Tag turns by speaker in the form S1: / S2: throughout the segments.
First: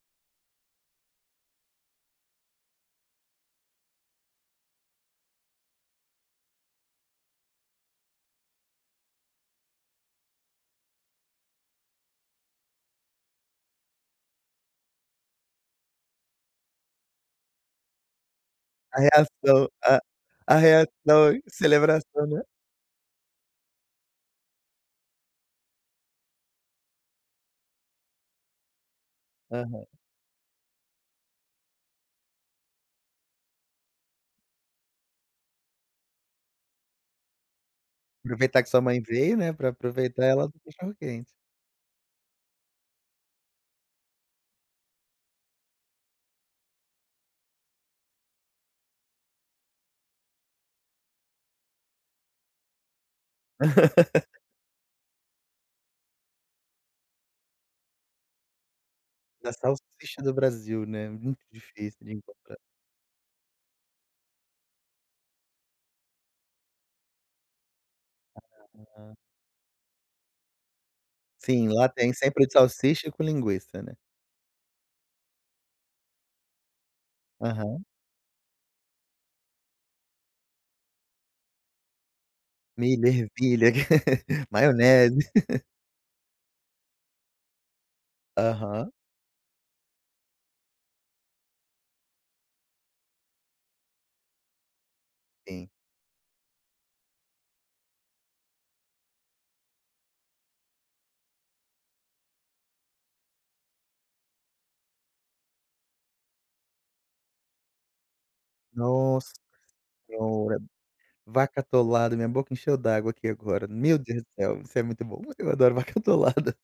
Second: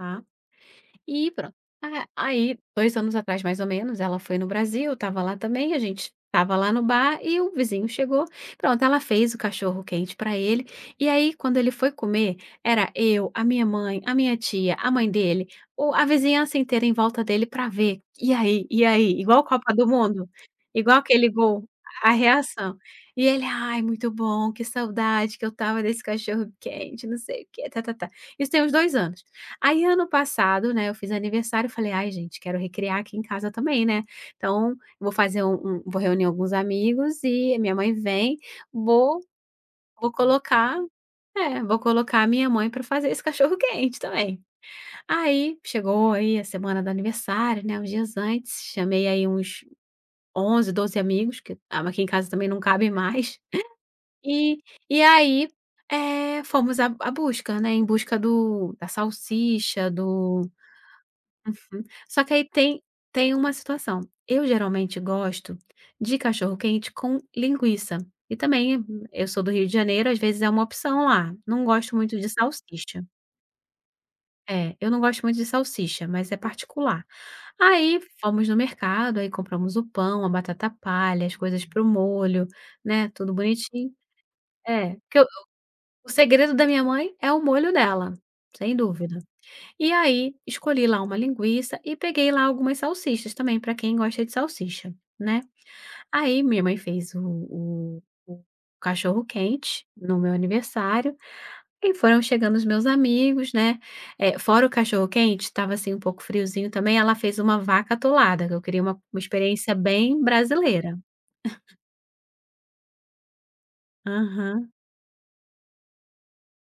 S1: Tá. E pronto, a aí 2 anos atrás mais ou menos ela foi no Brasil, eu estava lá também, a gente estava lá no bar e o vizinho chegou, pronto ela fez o cachorro-quente pra ele, e aí quando ele foi comer, era eu, a minha mãe, a minha tia, a mãe dele, o a vizinhança inteira em volta dele pra ver, e aí, e
S2: A
S1: aí igual
S2: reação,
S1: Copa do
S2: a
S1: Mundo,
S2: a
S1: igual
S2: reação,
S1: aquele
S2: a
S1: gol, a
S2: celebração, né.
S1: reação. E ele "ai é muito bom, que saudade que eu estava desse cachorro-quente", não sei o quê ta ta ta, isso tem uns 2 anos. Aí
S2: Aham.
S1: ano passado, né, eu fiz aniversário, falei ai gente quero recriar aqui em casa também, né, então, vou fazer um um vou reunir alguns amigos e a minha mãe vem,
S2: Aproveitar que sua mãe
S1: vou
S2: veio, né. Pra
S1: vou
S2: aproveitar ela para o
S1: colocar,
S2: cachorro-quente.
S1: é vou colocar a minha mãe pra fazer esse cachorro-quente também. Aí chegou aí a semana do aniversário, né uns dias antes, chamei aí uns 11, 12 amigos que aqui em casa também não cabe mais. E e aí, eh, fomos a a busca, né, em busca do da
S2: Da
S1: salsicha,
S2: salsicha do
S1: do
S2: Brasil, né, muito difícil de
S1: só que aí
S2: encontrar.
S1: tem tem uma situação, eu geralmente gosto de cachorro-quente com linguiça, e também
S2: Aham.
S1: eu sou do Rio de Janeiro às vezes é uma opção lá, não
S2: Sim, lá
S1: gosto
S2: tem
S1: muito de
S2: sempre o
S1: salsicha.
S2: salsicha com linguiça, né.
S1: É, eu não gosto muito de salsicha mas é particular.
S2: Aham.
S1: Aí fomos no mercado aí compramos o pão, a batata palha, as coisas para o molho,
S2: Milho,
S1: né, tudo
S2: ervilha,
S1: bonitinho. É, que o
S2: maionese.
S1: segredo da minha mãe é o molho dela, sem
S2: Aham.
S1: dúvida. E aí escolhi lá uma linguiça e peguei lá algumas salsichas também pra quem gosta de salsicha, né.
S2: Sim.
S1: Aí minha mãe fez o o o cachorro-quente, no meu aniversário, e foram chegando os meus amigos né, eh, fora o cachorro-quente estava assim um pouco friozinho também ela fez uma vaca atolada que eu queria uma uma
S2: Nossa
S1: experiência bem
S2: senhora,
S1: brasileira.
S2: vaca atolada, minha boca encheu d'água aqui agora. Meu Deus do céu,
S1: Aham.
S2: isso é muito bom, eu adoro vaca atolada.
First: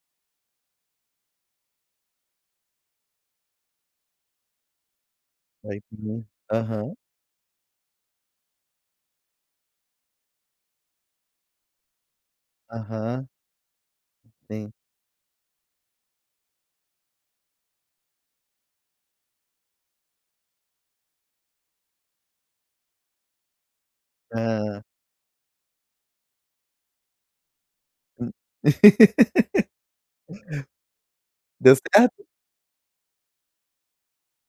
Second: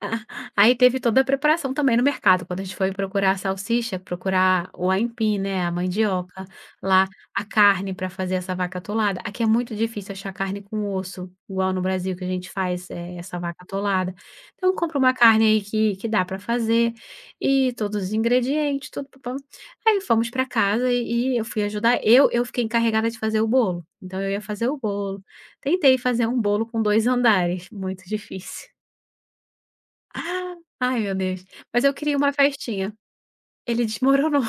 S1: Aí teve toda a preparação também no mercado quando a gente foi procurar a salsicha, procurar o aipim, né, a
S2: Ai que bom,
S1: mandioca,
S2: aham.
S1: lá a carne pra fazer essa vaca atolada, aqui é muito difícil achar carne com osso, igual no Brasil que a gente faz, eh,
S2: Aham.
S1: essa vaca atolada.
S2: Sim.
S1: Então compra uma carne aí que que dá pra fazer, e todos os ingredientes Aí fomos pra casa e e eu fui ajudar, eu eu fiquei encarregada de fazer o bolo, então eu ia fazer o
S2: Hã.
S1: bolo, tentei fazer um bolo com 2 andares, muito difícil. Ai meu Deus,
S2: Deu
S1: mas eu queria
S2: certo?
S1: uma festinha. Ele desmoronou.